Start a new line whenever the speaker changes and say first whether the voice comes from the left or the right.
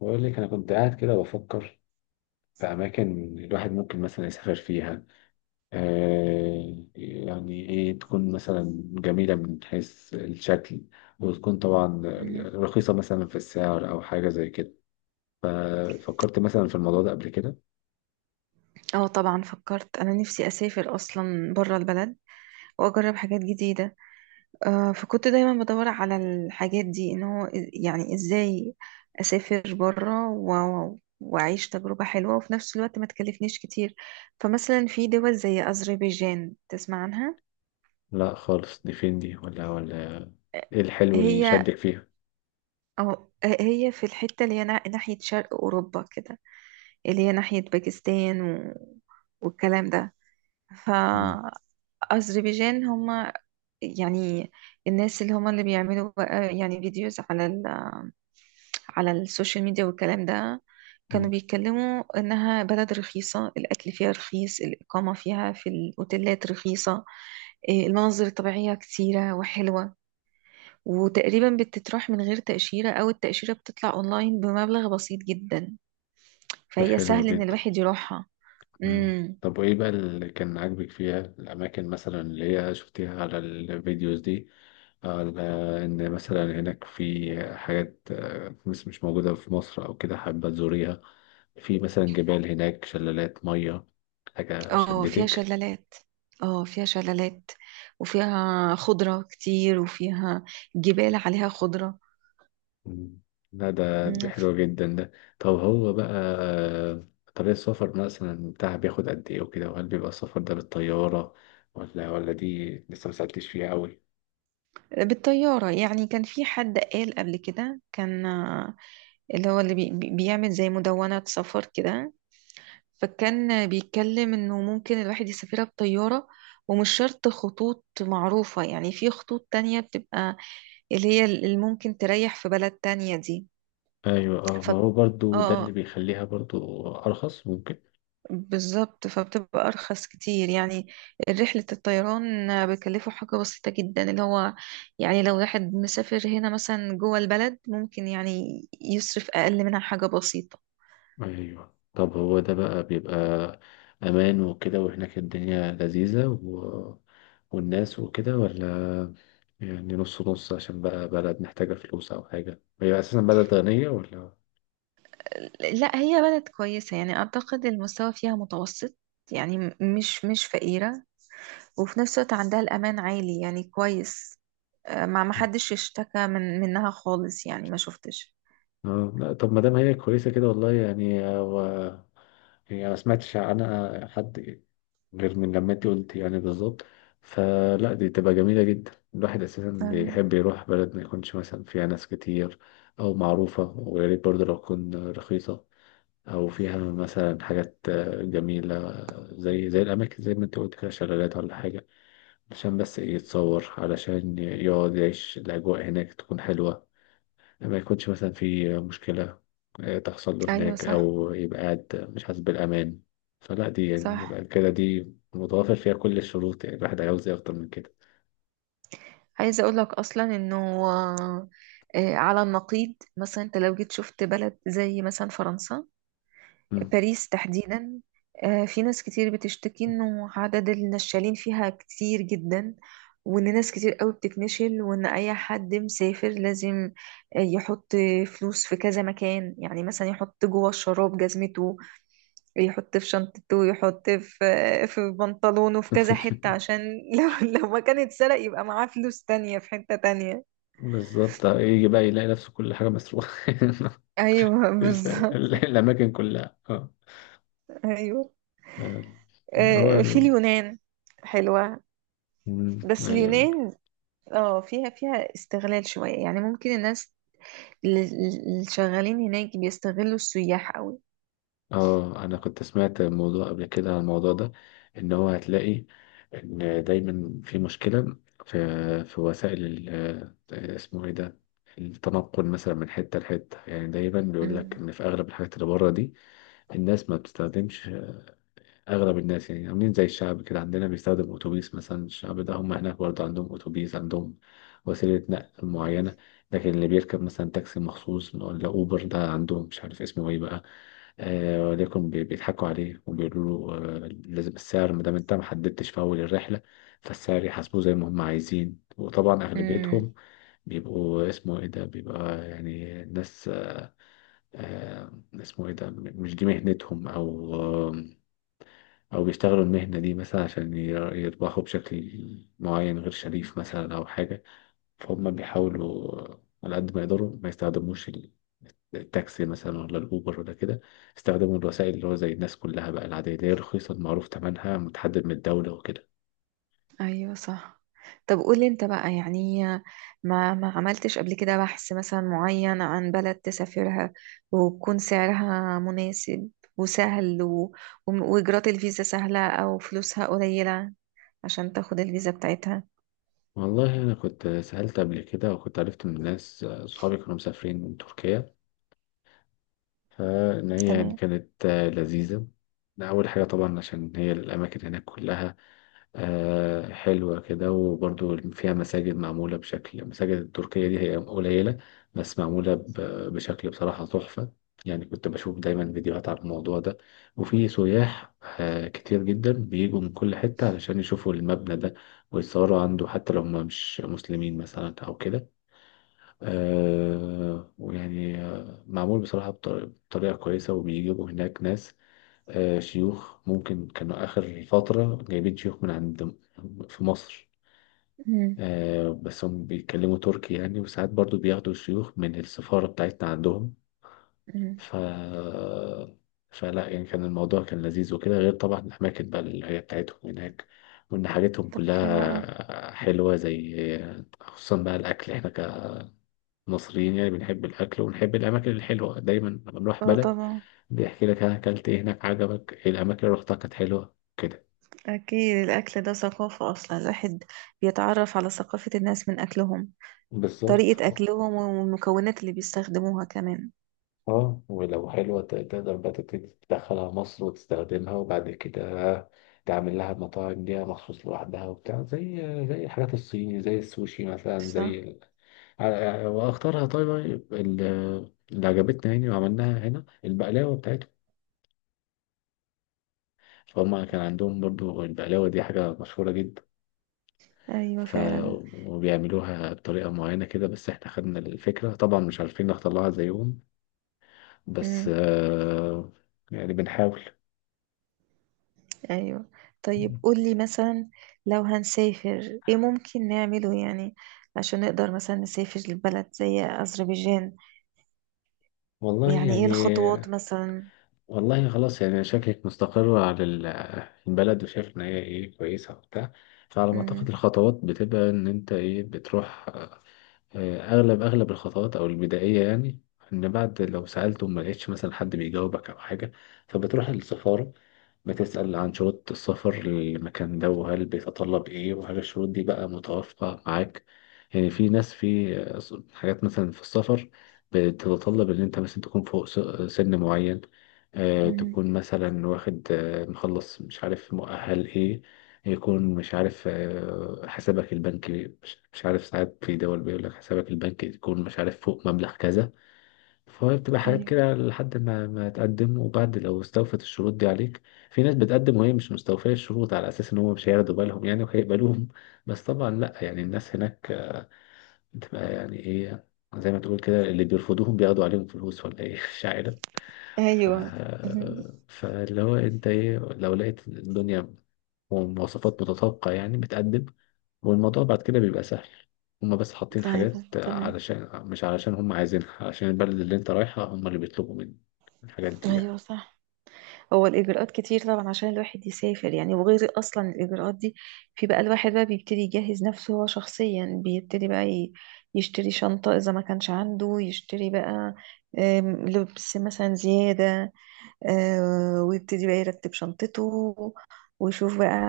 left: بقول لك انا كنت قاعد كده بفكر في اماكن الواحد ممكن مثلا يسافر فيها. يعني ايه تكون مثلا جميله من حيث الشكل، وتكون طبعا
right: مهم.
left: رخيصه مثلا في السعر او حاجه زي كده. فكرت مثلا في الموضوع ده قبل كده؟
right: اه طبعا، فكرت انا نفسي اسافر اصلا بره البلد واجرب حاجات جديده. فكنت دايما بدور على الحاجات دي ان هو يعني ازاي اسافر بره واعيش تجربه حلوه، وفي نفس الوقت ما تكلفنيش كتير. فمثلا في دول زي اذربيجان تسمع عنها،
left: لا خالص، دي فين دي ولا؟ ايه الحلو اللي
right: هي
left: شدك فيها؟
right: أو هي في الحته اللي هي ناحيه شرق اوروبا كده، اللي هي ناحيه باكستان والكلام ده.
left: مم.
right: فأذربيجان، هم يعني الناس اللي هما اللي بيعملوا بقى يعني فيديوز على السوشيال ميديا والكلام ده. كانوا
left: مم.
right: بيتكلموا إنها بلد رخيصة، الأكل فيها رخيص، الإقامة فيها في الأوتيلات رخيصة، المناظر الطبيعية كتيرة وحلوة، وتقريبا بتتراح من غير تأشيرة أو التأشيرة بتطلع أونلاين بمبلغ بسيط جدا،
left: ده
right: فهي
left: حلو
right: سهل إن
left: جدا.
right: الواحد يروحها.
left: مم.
right: مم.
left: طب وإيه بقى اللي كان عاجبك فيها؟ الأماكن مثلا اللي هي شفتيها على الفيديوز دي، على إن مثلا هناك في حاجات مش موجودة في مصر أو كده حابة تزوريها؟ في مثلا جبال هناك، شلالات مية، حاجة
right: اه، فيها
left: شدتك؟
right: شلالات. اه، فيها شلالات، وفيها خضرة كتير، وفيها جبال عليها خضرة.
left: مم. لا ده دي
right: مم.
left: حلوة جدا ده. طب هو بقى، آه، طريق السفر مثلا بتاعها بياخد قد إيه وكده، وهل بيبقى السفر ده بالطيارة ولا دي لسه مسألتش فيها أوي؟
right: بالطيارة، يعني كان في حد قال قبل كده كان اللي هو اللي بيعمل زي مدونة سفر كده. فكان بيتكلم انه ممكن الواحد يسافرها بطيارة، ومش شرط خطوط معروفة، يعني في خطوط تانية بتبقى اللي هي اللي ممكن تريح في بلد تانية دي.
left: ايوه، اه،
right: ف
left: ما
right: اه
left: هو برضو ده اللي
right: آه.
left: بيخليها برضو ارخص ممكن.
right: بالظبط، فبتبقى أرخص كتير يعني. رحلة الطيران بيكلفوا حاجة بسيطة جدا، اللي هو يعني لو واحد مسافر هنا مثلا جوه البلد، ممكن يعني يصرف أقل منها حاجة بسيطة.
left: ايوه، طب هو ده بقى بيبقى امان وكده؟ وهناك الدنيا لذيذة والناس وكده، ولا يعني نص نص عشان بقى بلد محتاجة فلوس او حاجة، هي اساسا بلد غنية ولا؟
right: لا، هي بلد كويسة، يعني أعتقد المستوى فيها متوسط، يعني مش فقيرة، وفي نفس الوقت عندها الأمان عالي يعني كويس. ما حدش يشتكى منها خالص يعني، ما شفتش.
left: اه، لا، طب ما دام هي كويسة كده، والله يعني يعني أنا ما سمعتش عنها حد غير من لما انت قلت، يعني بالظبط. فلا دي تبقى جميلة جدا. الواحد أساسا
right: أيوة،
left: بيحب يروح بلد ما يكونش مثلا فيها ناس كتير أو معروفة، ويا ريت برضه لو تكون رخيصة، أو فيها مثلا حاجات جميلة زي الأماكن زي ما انت قلت كده، شلالات ولا حاجة، عشان بس إيه يتصور، علشان يقعد يعيش الأجواء هناك تكون حلوة، ما يكونش مثلا في مشكلة تحصل له
right: أيوة،
left: هناك،
right: صح،
left: أو يبقى قاعد مش حاسس بالأمان. فلا دي يعني
right: صح.
left: يبقى كده، دي متوافر فيها كل الشروط، يعني الواحد عاوز إيه أكتر من كده؟
right: عايزة اقول لك اصلا انه، آه، على النقيض مثلا، انت لو جيت شفت بلد زي مثلا فرنسا،
left: مم.
right: باريس تحديدا. في ناس كتير بتشتكي انه عدد النشالين فيها كتير جدا، وان ناس كتير قوي بتتنشل، وان اي حد مسافر لازم يحط فلوس في كذا مكان، يعني مثلا يحط جوه الشراب جزمته، يحط في شنطته ويحط في بنطلونه، في كذا حتة عشان لو ما كان اتسرق يبقى معاه فلوس تانية في حتة تانية.
left: بالظبط، يجي بقى يلاقي نفسه كل حاجة مسروقة.
right: ايوه، بالظبط.
left: الأماكن كلها، اه.
right: ايوه.
left: هو
right: في اليونان حلوة.
left: مم.
right: بس
left: أيوة،
right: اليونان اه فيها استغلال شوية، يعني ممكن الناس اللي شغالين هناك بيستغلوا السياح قوي.
left: اه. انا كنت سمعت الموضوع قبل كده، عن الموضوع ده ان هو هتلاقي ان دايما في مشكلة في وسائل اسمه ايه ده، التنقل مثلا من حتة لحتة. يعني دايما بيقول لك ان في اغلب الحاجات اللي بره دي الناس ما بتستخدمش. اغلب الناس يعني عاملين زي الشعب كده عندنا، بيستخدم اتوبيس مثلا. الشعب ده هم هناك برضه عندهم اتوبيس، عندهم وسيله نقل معينه. لكن اللي بيركب مثلا تاكسي مخصوص ولا اوبر، ده عندهم مش عارف اسمه ايه بقى، آه. ولكن بيضحكوا عليه وبيقولوا له لازم السعر، ما دام انت ما حددتش في اول الرحله، فالسعر يحاسبوه زي ما هم عايزين. وطبعا
right: امم.
left: اغلبيتهم بيبقوا اسمه ايه ده، بيبقى يعني ناس اسمه ايه ده، مش دي مهنتهم، او أو بيشتغلوا المهنة دي مثلا عشان يربحوا بشكل معين غير شريف مثلا أو حاجة. فهم بيحاولوا على قد ما يقدروا ما يستخدموش التاكسي مثلا ولا الأوبر ولا كده، استخدموا الوسائل اللي هو زي الناس كلها بقى العادية، اللي هي رخيصة، معروف تمنها، متحدد من الدولة وكده.
right: ايوه، صح. طب، قولي انت بقى، يعني ما عملتش قبل كده بحث مثلا معين عن بلد تسافرها، وتكون سعرها مناسب وسهل، واجراءات الفيزا سهلة او فلوسها قليلة عشان تاخد الفيزا بتاعتها؟
left: والله أنا كنت سألت قبل كده، وكنت عرفت من ناس صحابي كانوا مسافرين تركيا، فإن هي يعني
right: تمام.
left: كانت لذيذة. أول حاجة طبعا عشان هي الأماكن هناك كلها حلوة كده، وبرضو فيها مساجد معمولة بشكل. المساجد التركية دي هي قليلة، بس معمولة بشكل بصراحة تحفة. يعني كنت بشوف دايما فيديوهات على الموضوع ده، وفي سياح كتير جدا بيجوا من كل حتة علشان يشوفوا المبنى ده، ويتصوروا عنده حتى لو هم مش مسلمين مثلا أو كده. ويعني معمول بصراحة بطريقة كويسة، وبيجيبوا هناك ناس شيوخ. ممكن كانوا آخر فترة جايبين شيوخ من عند في مصر،
right: مم.
left: بس هم بيتكلموا تركي يعني، وساعات برضو بياخدوا شيوخ من السفارة بتاعتنا عندهم.
right: مم.
left: ف فلا يعني كان الموضوع كان لذيذ وكده، غير طبعا الأماكن بقى اللي هي بتاعتهم هناك، وإن حاجتهم
right: طب، حلو قوي.
left: كلها حلوة، زي خصوصا بقى الأكل. إحنا كمصريين يعني بنحب الأكل، ونحب الأماكن الحلوة دايما لما بنروح
right: اه
left: بلد
right: طبعا.
left: بيحكي لك أنا أكلت إيه هناك، عجبك إيه الأماكن اللي رحتها كانت حلوة كده.
right: اكيد الاكل ده ثقافة، اصلا الواحد بيتعرف على ثقافة الناس من اكلهم،
left: بالظبط.
right: طريقة اكلهم والمكونات اللي بيستخدموها كمان.
left: اه، ولو حلوة تقدر بقى تبتدي تدخلها مصر وتستخدمها، وبعد كده تعمل لها مطاعم ليها مخصوص لوحدها وبتاع، زي زي الحاجات الصيني زي السوشي مثلا زي
right: صح.
left: واختارها. طيب طيب، اللي عجبتنا يعني وعملناها هنا البقلاوة بتاعتهم. فهم كان عندهم برضو البقلاوة دي حاجة مشهورة جدا.
right: ايوه،
left: ف
right: فعلا.
left: وبيعملوها بطريقة معينة كده، بس احنا خدنا الفكرة طبعا، مش عارفين نختار لها زيهم، بس
right: امم.
left: يعني بنحاول.
right: ايوه. طيب، قولي مثلا، لو هنسافر ايه ممكن نعمله، يعني عشان نقدر مثلا نسافر لبلد زي أذربيجان،
left: والله
right: يعني ايه الخطوات
left: يعني،
right: مثلا؟
left: والله خلاص يعني شكلك مستقرة على البلد وشايف إن هي إيه كويسة وبتاع. فعلى ما أعتقد
right: امم.
left: الخطوات بتبقى إن أنت إيه بتروح، اغلب الخطوات او البدائيه يعني، ان بعد لو سالت وما لقيتش مثلا حد بيجاوبك او حاجه فبتروح للسفاره، بتسال عن شروط السفر للمكان ده، وهل بيتطلب ايه، وهل الشروط دي بقى متوافقه معاك. يعني في ناس في حاجات مثلا في السفر بتتطلب ان انت مثلا تكون فوق سن معين،
right: امم.
left: تكون مثلا واخد مخلص مش عارف مؤهل ايه، يكون مش عارف حسابك البنكي، مش عارف ساعات في دول بيقول لك حسابك البنكي يكون مش عارف فوق مبلغ كذا. فهي بتبقى حاجات
right: ايوه.
left: كده لحد ما تقدم، وبعد لو استوفت الشروط دي عليك. في ناس بتقدم وهي مش مستوفية الشروط على أساس إن هم مش هياخدوا بالهم يعني وهيقبلوهم. بس طبعا لأ، يعني الناس هناك بتبقى يعني إيه، زي ما تقول كده اللي بيرفضوهم بياخدوا عليهم فلوس ولا إيه، مش عارف. ف...
right: ايوه.
left: فاللي هو أنت إيه لو لقيت الدنيا ومواصفات متطابقة، يعني بتقدم، والموضوع بعد كده بيبقى سهل. هما بس حاطين
right: ايوه.
left: حاجات
right: تمام.
left: علشان، مش علشان هما عايزينها، عشان البلد اللي انت رايحها هما اللي بيطلبوا منك الحاجات دي يعني.
right: ايوه، صح. هو الإجراءات كتير طبعا عشان الواحد يسافر، يعني وغير أصلا الإجراءات دي، في بقى الواحد بقى بيبتدي يجهز نفسه، هو شخصيا بيبتدي بقى يشتري شنطة إذا ما كانش عنده، يشتري بقى لبس مثلا زيادة، ويبتدي بقى يرتب شنطته، ويشوف بقى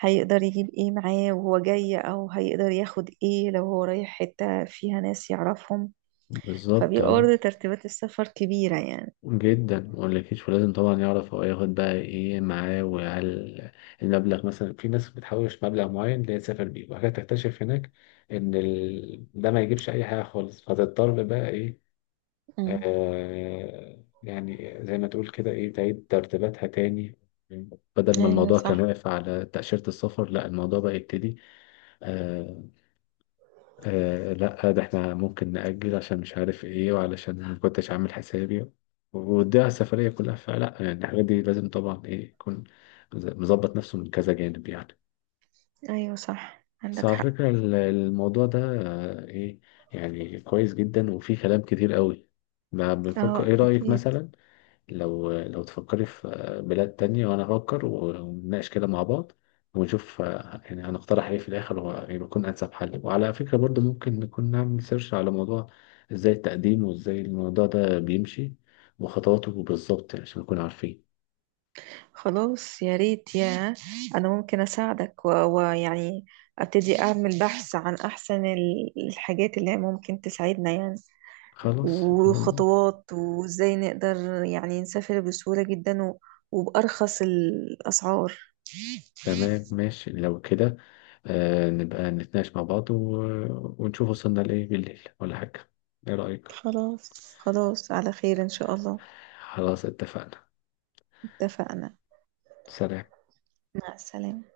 right: هيقدر يجيب ايه معاه وهو جاي، أو هيقدر ياخد ايه لو هو رايح حتة فيها ناس يعرفهم.
left: بالظبط،
right: فبيبقى
left: اه،
right: برضه ترتيبات السفر كبيرة يعني.
left: جدا مقولكيش. ولازم طبعا يعرف هو ياخد بقى ايه معاه، وهل المبلغ مثلا، في ناس بتحوش مبلغ معين اللي هي تسافر بيه، وبعد كده تكتشف هناك ان ده ما يجيبش اي حاجه خالص، فتضطر بقى ايه،
right: مم.
left: يعني زي ما تقول كده ايه، تعيد ترتيباتها تاني، بدل ما
right: أيوة،
left: الموضوع كان
right: صح.
left: واقف على تأشيرة السفر، لا الموضوع بقى يبتدي. آه لا ده احنا ممكن نأجل عشان مش عارف ايه، وعلشان ما كنتش عامل حسابي، وده السفرية كلها. فلا يعني الحاجات دي لازم طبعا ايه يكون مظبط نفسه من كذا جانب يعني.
right: ايوه، صح،
left: بس
right: عندك
left: على
right: حق.
left: فكرة الموضوع ده ايه يعني كويس جدا، وفيه كلام كتير قوي ما بنفكر.
right: اه،
left: ايه رأيك
right: اكيد.
left: مثلا، لو تفكري في بلاد تانية وأنا أفكر، ونناقش كده مع بعض، ونشوف يعني هنقترح إيه في الآخر ويكون أنسب حل. وعلى فكرة برضو ممكن نكون نعمل سيرش على موضوع إزاي التقديم وإزاي الموضوع ده بيمشي، وخطواته بالظبط يعني عشان نكون عارفين.
right: خلاص، يا ريت. انا ممكن اساعدك، ويعني ابتدي اعمل بحث عن احسن الحاجات اللي هي ممكن تساعدنا يعني،
left: خلاص
right: وخطوات وازاي نقدر يعني نسافر بسهولة جدا، وبأرخص الأسعار.
left: تمام، ماشي لو كده. نبقى نتناقش مع بعض، ونشوف وصلنا لإيه بالليل ولا حاجة، إيه رأيك؟
right: خلاص، خلاص. على خير إن شاء الله.
left: خلاص اتفقنا.
right: اتفقنا.
left: سلام.
right: مع السلامة.